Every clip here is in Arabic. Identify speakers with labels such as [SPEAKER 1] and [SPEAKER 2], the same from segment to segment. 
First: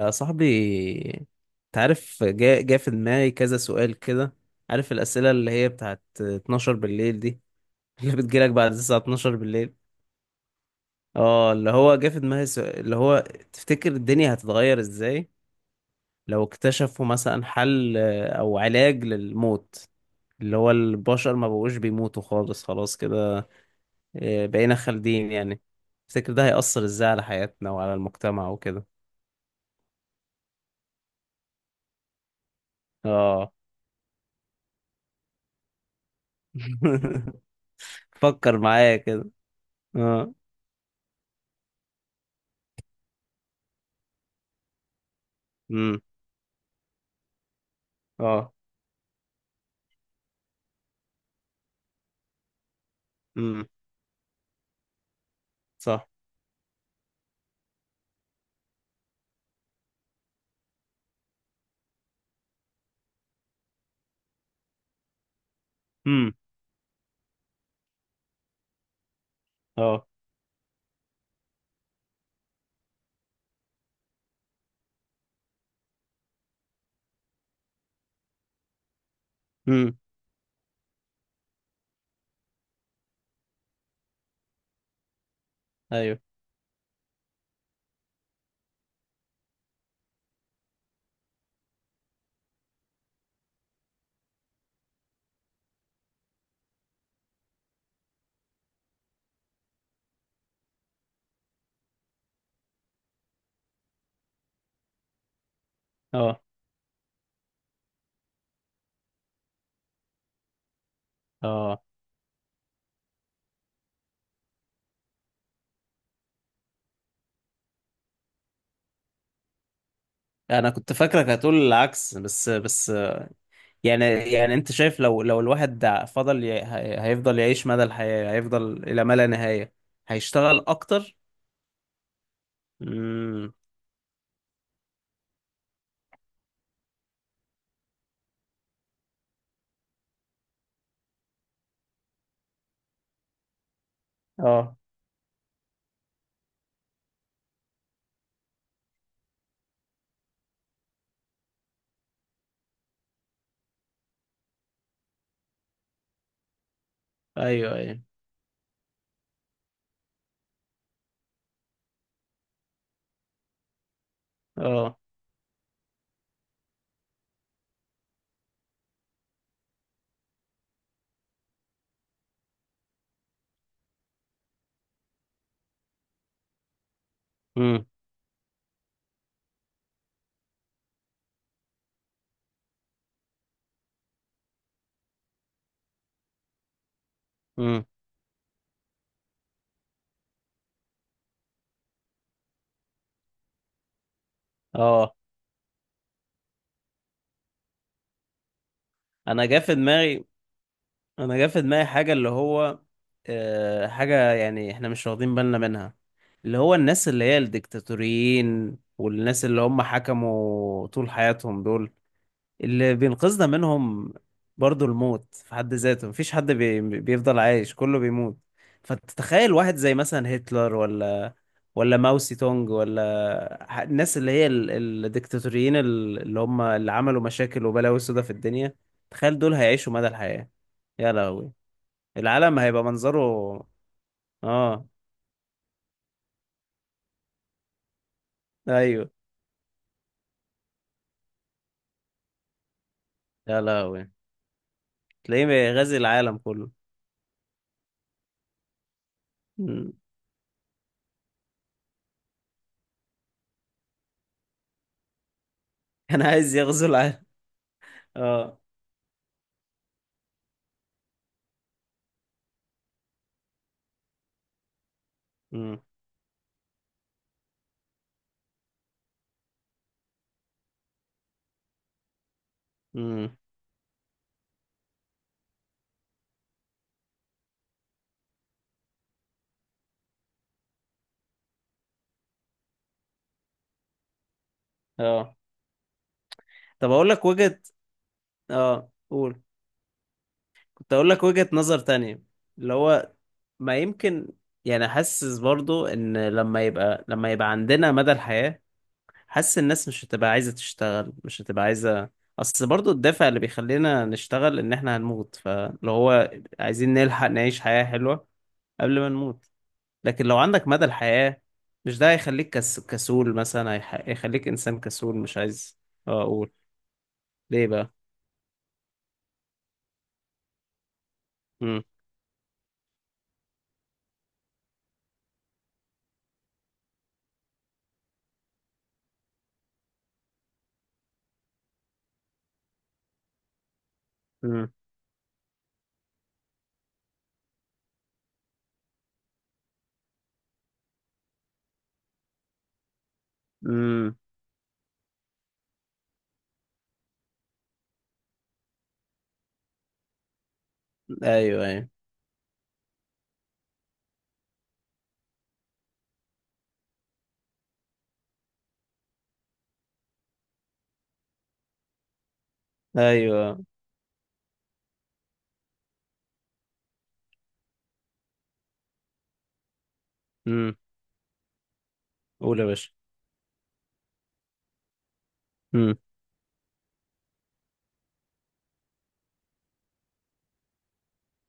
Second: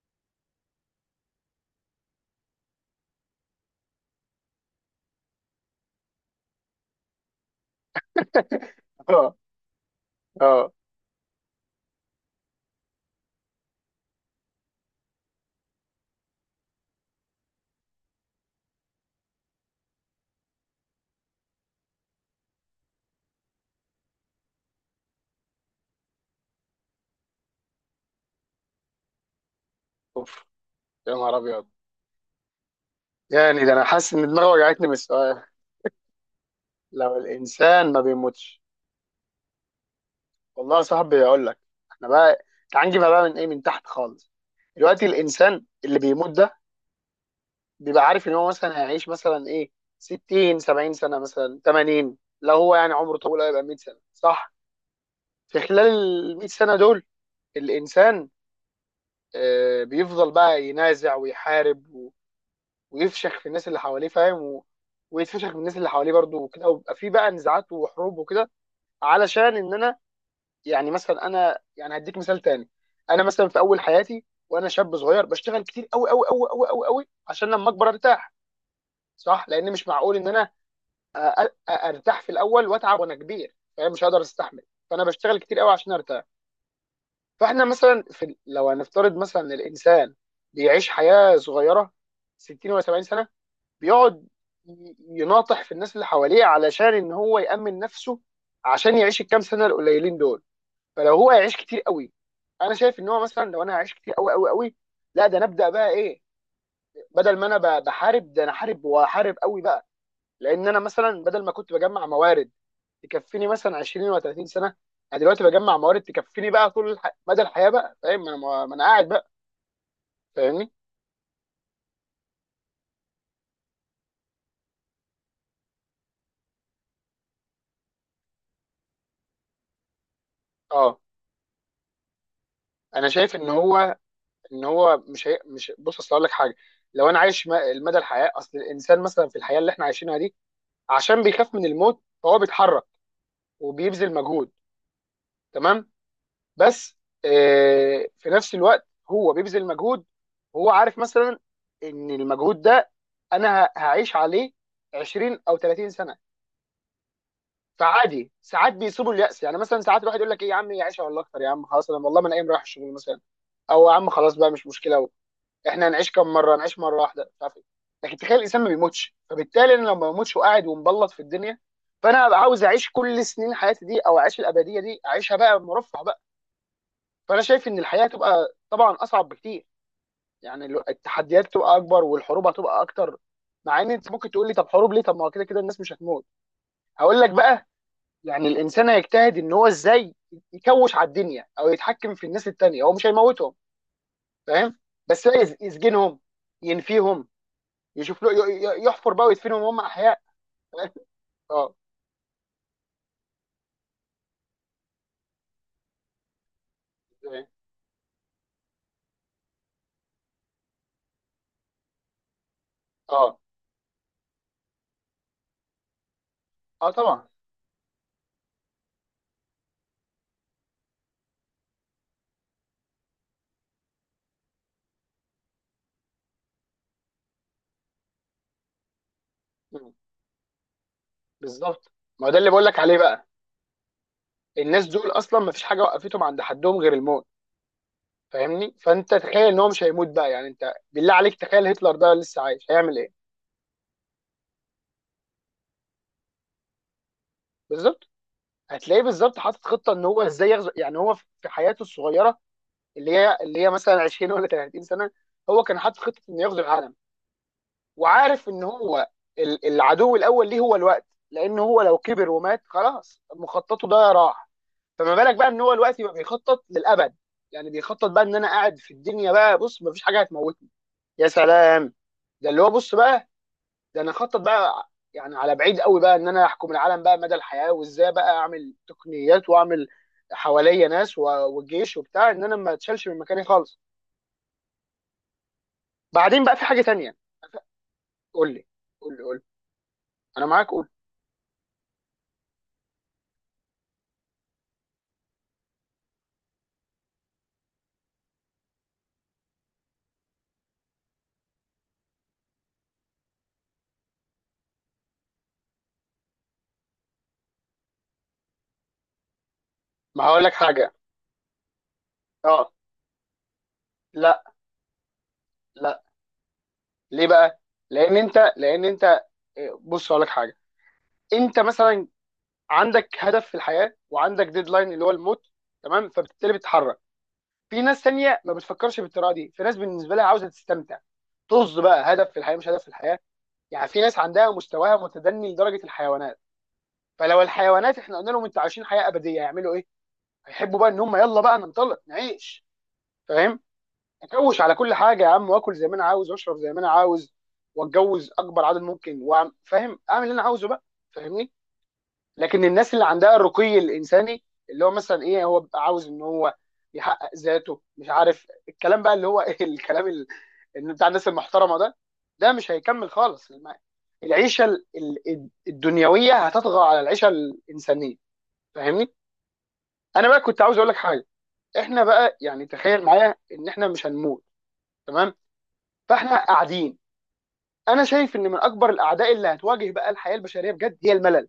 [SPEAKER 1] يا صاحبي، تعرف جاء في دماغي كذا سؤال كده. عارف الأسئلة اللي هي بتاعت 12 بالليل دي؟ اللي بتجيلك بعد الساعة
[SPEAKER 2] اه
[SPEAKER 1] 12 بالليل.
[SPEAKER 2] اه
[SPEAKER 1] اه، اللي هو جاء في دماغي سؤال اللي هو تفتكر الدنيا هتتغير ازاي لو اكتشفوا مثلا حل، أو علاج للموت، اللي هو البشر ما بقوش بيموتوا خالص، خلاص كده، بقينا خالدين يعني. تفتكر ده هيأثر ازاي على حياتنا وعلى المجتمع وكده؟
[SPEAKER 2] اوف، يا نهار ابيض.
[SPEAKER 1] اه.
[SPEAKER 2] يعني ده انا حاسس ان دماغي وجعتني من السؤال. لو الانسان ما
[SPEAKER 1] فكر
[SPEAKER 2] بيموتش.
[SPEAKER 1] معايا كده. آه.
[SPEAKER 2] والله يا صاحبي اقول لك، احنا بقى تعال نجيبها بقى من ايه، من تحت خالص. دلوقتي الانسان اللي
[SPEAKER 1] امم.
[SPEAKER 2] بيموت ده بيبقى عارف ان هو
[SPEAKER 1] اه.
[SPEAKER 2] مثلا هيعيش مثلا ايه، 60 70 سنه، مثلا 80، لو هو يعني عمره طويل هيبقى
[SPEAKER 1] امم.
[SPEAKER 2] 100 سنه، صح؟ في خلال
[SPEAKER 1] صح.
[SPEAKER 2] ال 100 سنه دول الانسان بيفضل بقى ينازع ويحارب ويفشخ في الناس اللي حواليه، فاهم؟ ويتفشخ من الناس اللي حواليه
[SPEAKER 1] امم.
[SPEAKER 2] برضه وكده، ويبقى في بقى نزاعات وحروب وكده. علشان ان انا،
[SPEAKER 1] اه.
[SPEAKER 2] يعني مثلا انا يعني هديك مثال تاني. انا مثلا في اول حياتي وانا شاب صغير بشتغل كتير قوي قوي قوي قوي قوي قوي عشان لما اكبر ارتاح، صح؟ لان مش
[SPEAKER 1] امم.
[SPEAKER 2] معقول ان انا أ- ارتاح في الاول واتعب وانا كبير، فاهم؟ مش هقدر استحمل، فانا بشتغل كتير قوي عشان
[SPEAKER 1] ايوه.
[SPEAKER 2] ارتاح. فاحنا مثلا لو هنفترض مثلا إن الانسان بيعيش حياه صغيره، 60 ولا 70 سنه، بيقعد يناطح في الناس اللي حواليه علشان ان هو يأمن نفسه، عشان يعيش الكام سنه القليلين دول. فلو هو هيعيش كتير قوي، انا شايف ان هو، مثلا لو انا هعيش كتير قوي قوي قوي، لا ده نبدا بقى ايه،
[SPEAKER 1] اه.
[SPEAKER 2] بدل ما انا بحارب ده انا حارب وحارب قوي بقى. لان انا مثلا بدل ما كنت
[SPEAKER 1] اه.
[SPEAKER 2] بجمع موارد تكفيني مثلا 20 و30 سنه، انا دلوقتي بجمع موارد تكفيني بقى طول مدى الحياه بقى، فاهم؟ ما انا قاعد بقى.
[SPEAKER 1] انا
[SPEAKER 2] فاهمني؟
[SPEAKER 1] كنت فاكرك هتقول العكس بس. يعني انت شايف لو الواحد فضل هيفضل يعيش مدى الحياة، هيفضل الى ما لا نهاية، هيشتغل
[SPEAKER 2] اه،
[SPEAKER 1] اكتر.
[SPEAKER 2] انا شايف ان
[SPEAKER 1] امم.
[SPEAKER 2] هو، مش، بص اصل اقول لك حاجه. لو انا عايش المدى الحياه، اصل الانسان مثلا في الحياه اللي احنا عايشينها دي عشان بيخاف من الموت فهو بيتحرك وبيبذل مجهود،
[SPEAKER 1] اه.
[SPEAKER 2] تمام؟ بس في نفس الوقت هو بيبذل مجهود، هو عارف مثلا ان المجهود ده انا هعيش عليه 20 او 30 سنه.
[SPEAKER 1] ايوه ايوه.
[SPEAKER 2] فعادي ساعات بيصيبوا اليأس، يعني مثلا ساعات الواحد يقول لك ايه يا عم يعيش والله اكتر، يا عم خلاص انا والله ما انا قايم رايح الشغل مثلا، او يا عم خلاص بقى مش
[SPEAKER 1] اه.
[SPEAKER 2] مشكله، احنا هنعيش كام مره، هنعيش مره واحده، مش عارف ايه. لكن تخيل الانسان ما بيموتش، فبالتالي انا لو ما بموتش وقاعد ومبلط في الدنيا، فانا هبقى عاوز اعيش كل سنين حياتي دي او اعيش الابديه دي اعيشها بقى مرفه بقى. فانا شايف ان
[SPEAKER 1] امم.
[SPEAKER 2] الحياه تبقى طبعا اصعب بكتير، يعني التحديات تبقى اكبر والحروب هتبقى اكتر. مع ان انت ممكن تقول لي طب حروب ليه، طب ما هو كده كده الناس مش هتموت. هقول لك بقى،
[SPEAKER 1] امم.
[SPEAKER 2] يعني الانسان هيجتهد ان هو ازاي يكوش على الدنيا او يتحكم في الناس التانيه. هو مش هيموتهم، فاهم؟
[SPEAKER 1] اه.
[SPEAKER 2] بس لا يسجنهم، ينفيهم، يشوف له يحفر بقى
[SPEAKER 1] انا جه
[SPEAKER 2] ويدفنهم
[SPEAKER 1] في
[SPEAKER 2] وهم احياء.
[SPEAKER 1] دماغي، انا جا في
[SPEAKER 2] اه،
[SPEAKER 1] دماغي حاجه اللي هو، حاجه يعني احنا مش واخدين بالنا منها، اللي هو الناس اللي هي
[SPEAKER 2] يعني،
[SPEAKER 1] الديكتاتوريين والناس اللي هم حكموا طول حياتهم دول، اللي
[SPEAKER 2] اه.
[SPEAKER 1] بينقذنا منهم برضو الموت في حد ذاته. مفيش حد
[SPEAKER 2] اه طبعا.
[SPEAKER 1] بيفضل عايش، كله بيموت. فتتخيل واحد زي مثلا هتلر، ولا ماو سي تونج، ولا الناس اللي هي الديكتاتوريين، اللي هم اللي عملوا مشاكل وبلاوي سودا في الدنيا، تخيل دول
[SPEAKER 2] مم.
[SPEAKER 1] هيعيشوا مدى الحياة. يا لهوي،
[SPEAKER 2] بالظبط. ما ده اللي
[SPEAKER 1] العالم
[SPEAKER 2] بقول لك
[SPEAKER 1] هيبقى
[SPEAKER 2] عليه بقى.
[SPEAKER 1] منظره. اه.
[SPEAKER 2] الناس دول اصلا ما فيش حاجه وقفتهم عند حدهم غير الموت. فاهمني؟
[SPEAKER 1] ايوه.
[SPEAKER 2] فانت تخيل ان هو مش هيموت بقى، يعني انت بالله عليك تخيل هتلر ده لسه عايش هيعمل ايه.
[SPEAKER 1] يا لهوي. تلاقيه غازي العالم كله.
[SPEAKER 2] بالظبط، هتلاقيه بالظبط حاطط خطه
[SPEAKER 1] مم.
[SPEAKER 2] ان هو ازاي يغزو، يعني هو في حياته الصغيره اللي هي مثلا 20 ولا 30 سنه، هو كان حاطط خطه
[SPEAKER 1] كان
[SPEAKER 2] انه
[SPEAKER 1] عايز
[SPEAKER 2] يغزو
[SPEAKER 1] يغزو
[SPEAKER 2] العالم،
[SPEAKER 1] العالم.
[SPEAKER 2] وعارف
[SPEAKER 1] اه.
[SPEAKER 2] ان هو العدو الاول ليه هو الوقت، لان هو لو كبر ومات خلاص مخططه ده راح. فما بالك بقى ان هو
[SPEAKER 1] مم.
[SPEAKER 2] دلوقتي بقى بيخطط للابد. يعني بيخطط بقى ان انا قاعد في الدنيا بقى، بص مفيش حاجه هتموتني، يا سلام. ده اللي هو بص بقى،
[SPEAKER 1] مم.
[SPEAKER 2] ده انا اخطط بقى يعني على بعيد قوي بقى ان انا احكم العالم بقى مدى الحياه، وازاي بقى اعمل تقنيات واعمل حواليا ناس والجيش وبتاع، ان انا ما اتشالش من مكاني خالص.
[SPEAKER 1] اه.
[SPEAKER 2] بعدين بقى في حاجه
[SPEAKER 1] طب اقول
[SPEAKER 2] تانيه.
[SPEAKER 1] لك وجهة.
[SPEAKER 2] قول لي،
[SPEAKER 1] اه
[SPEAKER 2] قول لي.
[SPEAKER 1] قول.
[SPEAKER 2] انا معاك قول.
[SPEAKER 1] كنت اقول لك وجهة نظر تانية، اللي هو ما يمكن يعني حاسس برضو ان لما يبقى عندنا مدى الحياة، حاسس الناس مش هتبقى عايزة تشتغل، مش هتبقى عايزة. اصل برضو الدافع اللي بيخلينا نشتغل ان احنا هنموت، فلو هو عايزين نلحق نعيش حياة حلوة قبل ما نموت،
[SPEAKER 2] ما
[SPEAKER 1] لكن لو
[SPEAKER 2] هقول لك
[SPEAKER 1] عندك مدى
[SPEAKER 2] حاجه.
[SPEAKER 1] الحياة، مش ده هيخليك
[SPEAKER 2] اه،
[SPEAKER 1] كسول مثلا،
[SPEAKER 2] لا
[SPEAKER 1] هيخليك انسان كسول مش عايز.
[SPEAKER 2] لا،
[SPEAKER 1] اقول
[SPEAKER 2] ليه بقى؟
[SPEAKER 1] ليه بقى.
[SPEAKER 2] لان انت، لان انت، بص اقول لك حاجه. انت
[SPEAKER 1] امم.
[SPEAKER 2] مثلا عندك هدف في الحياه وعندك ديدلاين اللي هو الموت، تمام؟ فبالتالي بتتحرك. في ناس تانية ما بتفكرش بالطريقه دي، في ناس بالنسبه لها عاوزه تستمتع، طز بقى هدف في الحياه مش هدف في الحياه. يعني في ناس عندها
[SPEAKER 1] امم.
[SPEAKER 2] مستواها متدني لدرجه الحيوانات. فلو الحيوانات احنا قلنا لهم انتوا عايشين حياه ابديه هيعملوا ايه؟ هيحبوا بقى ان هم يلا بقى ننطلق نعيش، فاهم؟
[SPEAKER 1] امم.
[SPEAKER 2] اكوش على كل حاجه يا عم، واكل زي ما انا عاوز، واشرب زي ما انا عاوز، واتجوز اكبر عدد ممكن، فاهم اعمل اللي انا عاوزه بقى. فاهمني؟
[SPEAKER 1] ايوه ايوه
[SPEAKER 2] لكن الناس اللي عندها الرقي الانساني، اللي هو مثلا ايه، هو بيبقى عاوز ان هو يحقق ذاته، مش عارف الكلام بقى اللي هو إيه الكلام اللي بتاع الناس المحترمه ده، ده مش هيكمل خالص.
[SPEAKER 1] ايوه.
[SPEAKER 2] العيشه الدنيويه هتطغى على العيشه الانسانيه، فاهمني؟ انا بقى كنت عاوز
[SPEAKER 1] امم.
[SPEAKER 2] اقول لك حاجه، احنا بقى
[SPEAKER 1] قول يا
[SPEAKER 2] يعني
[SPEAKER 1] باشا.
[SPEAKER 2] تخيل معايا ان احنا مش هنموت، تمام؟
[SPEAKER 1] امم.
[SPEAKER 2] فاحنا قاعدين، انا شايف ان من اكبر الاعداء اللي هتواجه بقى الحياه البشريه بجد هي الملل.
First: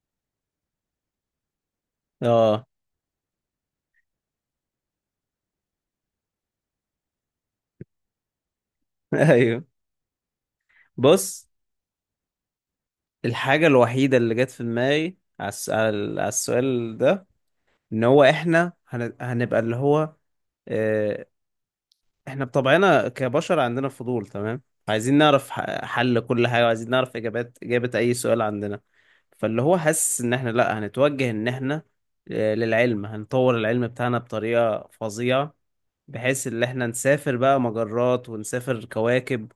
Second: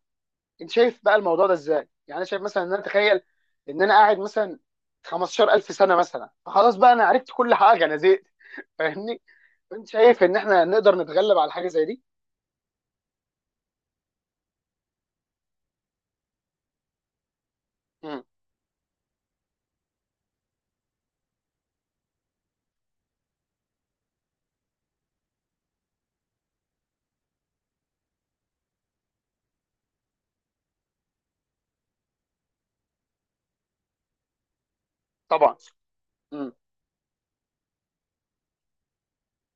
[SPEAKER 2] انت شايف بقى الموضوع ده ازاي؟ يعني انا شايف مثلا
[SPEAKER 1] اه.
[SPEAKER 2] ان انا اتخيل ان انا قاعد مثلا 15,000 سنه مثلا، فخلاص بقى انا عرفت كل حاجه، انا زهقت، فاهمني؟
[SPEAKER 1] ايوه.
[SPEAKER 2] انت شايف ان احنا نقدر نتغلب
[SPEAKER 1] بص،
[SPEAKER 2] على حاجه زي دي؟
[SPEAKER 1] الحاجة الوحيدة اللي جت في دماغي على على على السؤال ده ان
[SPEAKER 2] امم.
[SPEAKER 1] هو احنا هنبقى اللي هو، آه، احنا بطبعنا كبشر عندنا فضول، تمام. عايزين نعرف حل كل حاجة، وعايزين نعرف اجابات، اجابة اي سؤال عندنا. فاللي هو حاسس ان احنا لا هنتوجه ان احنا للعلم، هنطور العلم بتاعنا بطريقة فظيعة
[SPEAKER 2] طبعا.
[SPEAKER 1] بحيث
[SPEAKER 2] امم.
[SPEAKER 1] ان احنا نسافر بقى مجرات ونسافر كواكب،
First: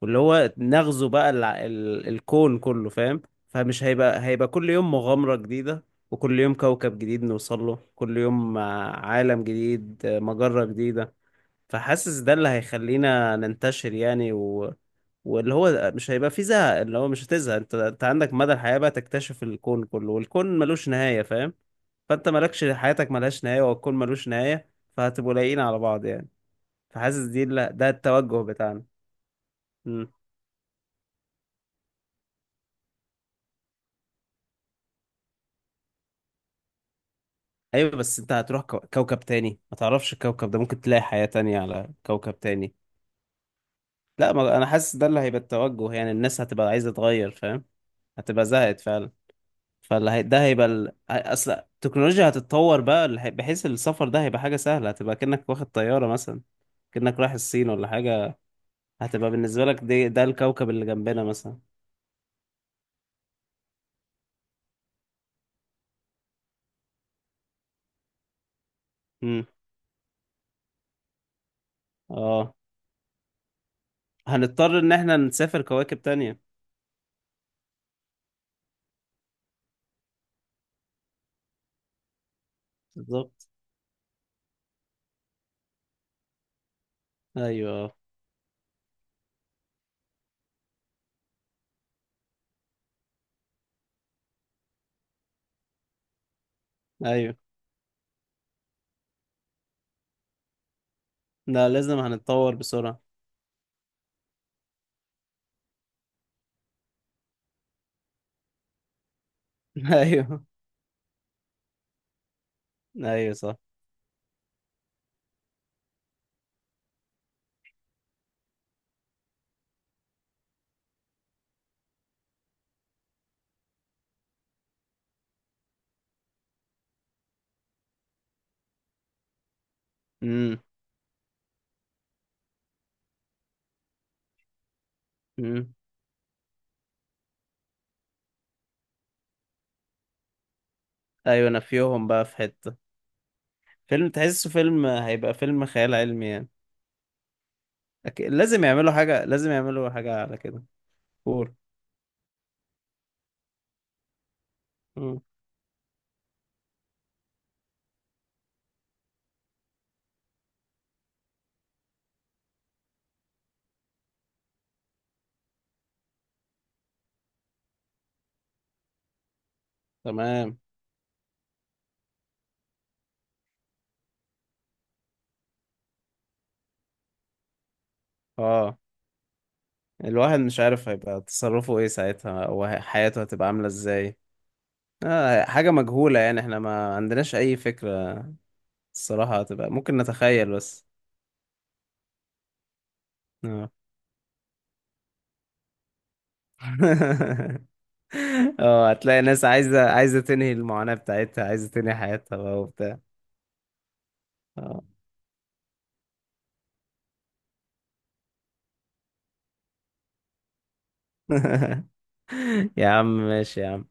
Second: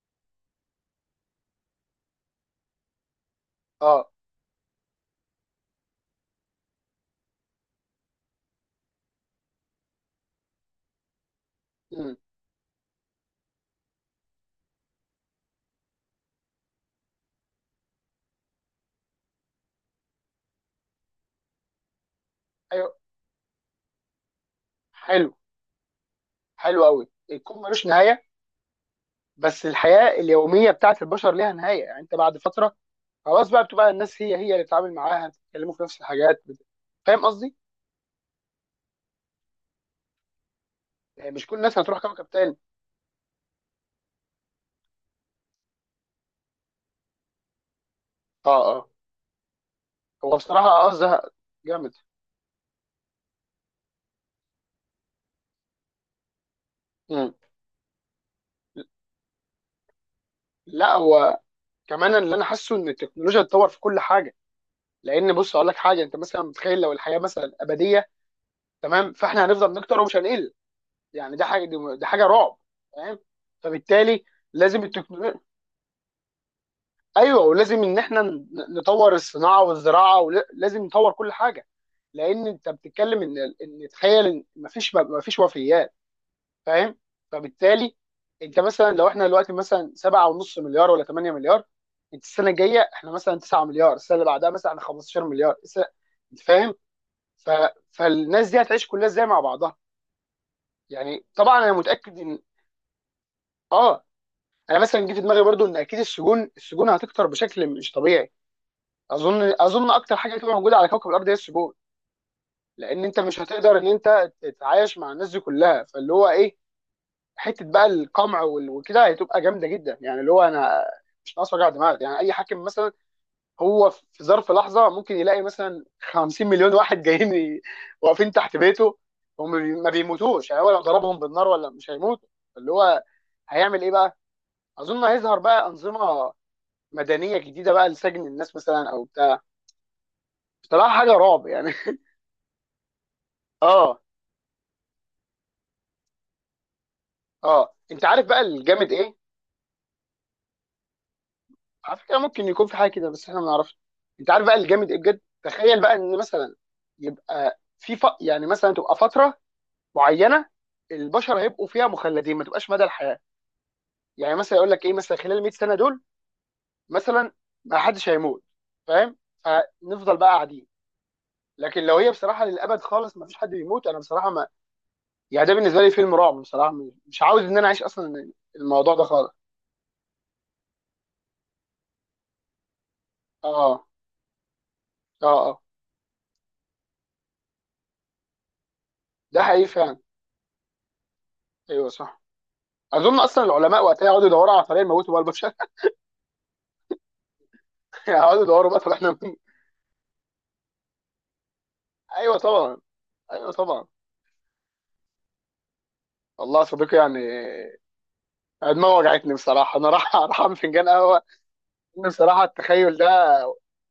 [SPEAKER 1] واللي هو نغزو بقى الكون كله، فاهم. فمش
[SPEAKER 2] اه.
[SPEAKER 1] هيبقى كل يوم مغامرة جديدة، وكل يوم كوكب جديد نوصل له، كل يوم عالم جديد، مجرة جديدة.
[SPEAKER 2] امم.
[SPEAKER 1] فحاسس ده اللي هيخلينا ننتشر يعني، و... واللي هو مش هيبقى فيه زهق، اللي هو مش هتزهق، انت عندك مدى الحياة بقى تكتشف الكون كله، والكون ملوش نهاية، فاهم. فانت مالكش،
[SPEAKER 2] ايوه.
[SPEAKER 1] حياتك ملهاش نهاية والكون ملوش نهاية،
[SPEAKER 2] حلو.
[SPEAKER 1] فهتبقوا لايقين على بعض يعني.
[SPEAKER 2] حلو قوي،
[SPEAKER 1] فحاسس دي،
[SPEAKER 2] الكون
[SPEAKER 1] لا،
[SPEAKER 2] ملوش
[SPEAKER 1] ده
[SPEAKER 2] نهايه.
[SPEAKER 1] التوجه بتاعنا.
[SPEAKER 2] بس الحياه
[SPEAKER 1] مم.
[SPEAKER 2] اليوميه بتاعت البشر ليها نهايه، يعني انت بعد فتره خلاص بقى، بتبقى الناس هي هي اللي بتتعامل معاها، بتتكلموا في نفس الحاجات فاهم قصدي؟
[SPEAKER 1] ايوه، بس انت هتروح كوكب تاني، ما تعرفش الكوكب ده، ممكن تلاقي حياة
[SPEAKER 2] يعني مش كل
[SPEAKER 1] تانية
[SPEAKER 2] الناس
[SPEAKER 1] على
[SPEAKER 2] هتروح كوكب
[SPEAKER 1] كوكب
[SPEAKER 2] تاني.
[SPEAKER 1] تاني. لا، ما، انا حاسس ده اللي هيبقى التوجه يعني، الناس هتبقى عايزة تغير فاهم، هتبقى
[SPEAKER 2] اه
[SPEAKER 1] زهقت
[SPEAKER 2] اه.
[SPEAKER 1] فعلا. فاللي هي،
[SPEAKER 2] هو
[SPEAKER 1] ده
[SPEAKER 2] بصراحه
[SPEAKER 1] هيبقى ال،
[SPEAKER 2] اه زهق
[SPEAKER 1] اصل
[SPEAKER 2] جامد.
[SPEAKER 1] التكنولوجيا هتتطور بقى اللي بحيث السفر ده هيبقى حاجة سهلة، هتبقى كأنك واخد طيارة مثلا، كأنك رايح
[SPEAKER 2] مم.
[SPEAKER 1] الصين ولا حاجة، هتبقى بالنسبة لك دي، ده الكوكب اللي
[SPEAKER 2] لا
[SPEAKER 1] جنبنا
[SPEAKER 2] هو
[SPEAKER 1] مثلا.
[SPEAKER 2] كمان اللي انا حاسه ان التكنولوجيا اتطور في كل حاجه. لان بص اقول لك حاجه، انت مثلا متخيل لو الحياه مثلا ابديه، تمام؟
[SPEAKER 1] مم.
[SPEAKER 2] فاحنا هنفضل نكتر ومش هنقل. يعني ده حاجه، دي حاجه
[SPEAKER 1] اه،
[SPEAKER 2] رعب، فاهم؟ فبالتالي
[SPEAKER 1] هنضطر
[SPEAKER 2] لازم
[SPEAKER 1] ان احنا
[SPEAKER 2] التكنولوجيا،
[SPEAKER 1] نسافر كواكب تانية.
[SPEAKER 2] ايوه، ولازم ان احنا نطور الصناعه والزراعه، ولازم نطور كل حاجه. لان انت بتتكلم ان
[SPEAKER 1] بالظبط.
[SPEAKER 2] ان تخيل ان مفيش وفيات، فاهم؟
[SPEAKER 1] ايوه
[SPEAKER 2] فبالتالي انت مثلا لو احنا دلوقتي مثلا 7.5 مليار ولا 8 مليار، انت السنه الجايه احنا مثلا 9 مليار، السنه اللي بعدها مثلا احنا 15 مليار، انت فاهم؟
[SPEAKER 1] ايوه.
[SPEAKER 2] ف... فالناس دي هتعيش كلها ازاي مع بعضها؟ يعني طبعا
[SPEAKER 1] لا
[SPEAKER 2] انا
[SPEAKER 1] لازم
[SPEAKER 2] متاكد ان،
[SPEAKER 1] هنتطور بسرعة.
[SPEAKER 2] اه، انا مثلا جه في دماغي برضو ان اكيد السجون هتكتر بشكل مش طبيعي. اظن اكتر حاجه
[SPEAKER 1] ايوه.
[SPEAKER 2] هتبقى موجوده على كوكب الارض هي السجون. لان انت
[SPEAKER 1] ايوه
[SPEAKER 2] مش
[SPEAKER 1] صح.
[SPEAKER 2] هتقدر ان انت تتعايش مع الناس دي كلها، فاللي هو ايه، حته بقى القمع وكده هتبقى جامده جدا. يعني اللي هو انا مش ناقص وجع دماغ، يعني اي حاكم مثلا هو في ظرف لحظه ممكن يلاقي مثلا 50 مليون واحد جايين واقفين تحت بيته، هم ما بيموتوش،
[SPEAKER 1] امم.
[SPEAKER 2] يعني هو لو ضربهم بالنار ولا مش هيموتوا، اللي هو هيعمل ايه بقى؟ اظن هيظهر بقى
[SPEAKER 1] امم.
[SPEAKER 2] انظمه مدنيه جديده بقى لسجن الناس مثلا او بتاع، بصراحه حاجه رعب
[SPEAKER 1] ايوه،
[SPEAKER 2] يعني.
[SPEAKER 1] نفيهم بقى في حتة.
[SPEAKER 2] اه.
[SPEAKER 1] فيلم، تحسه فيلم، هيبقى فيلم خيال علمي يعني.
[SPEAKER 2] اه انت عارف بقى
[SPEAKER 1] لازم
[SPEAKER 2] الجامد
[SPEAKER 1] يعملوا
[SPEAKER 2] ايه؟
[SPEAKER 1] حاجة، لازم يعملوا حاجة على كده فور.
[SPEAKER 2] على فكره ممكن يكون في حاجه كده بس احنا ما نعرفش. انت عارف بقى الجامد إيه بجد؟
[SPEAKER 1] امم.
[SPEAKER 2] تخيل بقى ان مثلا يبقى يعني مثلا تبقى فتره معينه البشر هيبقوا فيها مخلدين، ما تبقاش مدى الحياه. يعني مثلا يقول لك ايه، مثلا خلال 100 سنه دول مثلا ما حدش هيموت، فاهم؟ فنفضل بقى
[SPEAKER 1] تمام.
[SPEAKER 2] قاعدين. لكن لو هي بصراحه للابد خالص ما فيش حد بيموت، انا بصراحه ما، يعني ده بالنسبه لي فيلم رعب بصراحه، مش عاوز ان انا اعيش اصلا
[SPEAKER 1] اه.
[SPEAKER 2] الموضوع ده خالص.
[SPEAKER 1] الواحد مش عارف هيبقى تصرفه ايه ساعتها، او حياته هتبقى عاملة
[SPEAKER 2] اه.
[SPEAKER 1] ازاي.
[SPEAKER 2] اه. اه.
[SPEAKER 1] حاجة مجهولة يعني، احنا ما عندناش اي فكرة، الصراحة
[SPEAKER 2] ده حقيقي
[SPEAKER 1] هتبقى ممكن
[SPEAKER 2] فعلا.
[SPEAKER 1] نتخيل بس.
[SPEAKER 2] ايوه صح. اظن اصلا
[SPEAKER 1] آه.
[SPEAKER 2] العلماء وقتها يقعدوا يدوروا على طريقه يموتوا بقى البشر. يعني يقعدوا يدوروا بقى، طب
[SPEAKER 1] اه،
[SPEAKER 2] احنا
[SPEAKER 1] هتلاقي
[SPEAKER 2] مين؟
[SPEAKER 1] ناس عايزة تنهي المعاناة بتاعتها، عايزة تنهي حياتها
[SPEAKER 2] ايوه
[SPEAKER 1] بقى
[SPEAKER 2] طبعا.
[SPEAKER 1] وبتاع.
[SPEAKER 2] ايوه طبعا.
[SPEAKER 1] اه.
[SPEAKER 2] والله يا صديقي يعني، أنا دماغي وجعتني بصراحه، انا راح راح اعمل فنجان قهوه. إن بصراحه
[SPEAKER 1] يا
[SPEAKER 2] التخيل
[SPEAKER 1] عم
[SPEAKER 2] ده
[SPEAKER 1] ماشي يا عم.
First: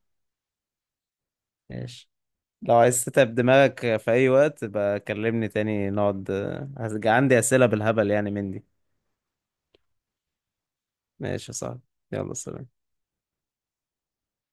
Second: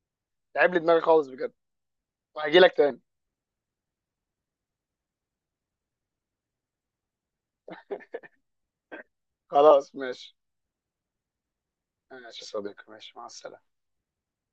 [SPEAKER 2] تعب لي دماغي خالص بجد.
[SPEAKER 1] ماشي.
[SPEAKER 2] وهجي
[SPEAKER 1] لو
[SPEAKER 2] لك تاني.
[SPEAKER 1] عايز تتعب دماغك في أي وقت بقى، كلمني تاني نقعد. هرجع، عندي أسئلة بالهبل يعني من دي.
[SPEAKER 2] خلاص ماشي.
[SPEAKER 1] ماشي يا صاحبي. يلا
[SPEAKER 2] ماشي يا صديقي،
[SPEAKER 1] سلام.
[SPEAKER 2] ماشي، مع السلامه.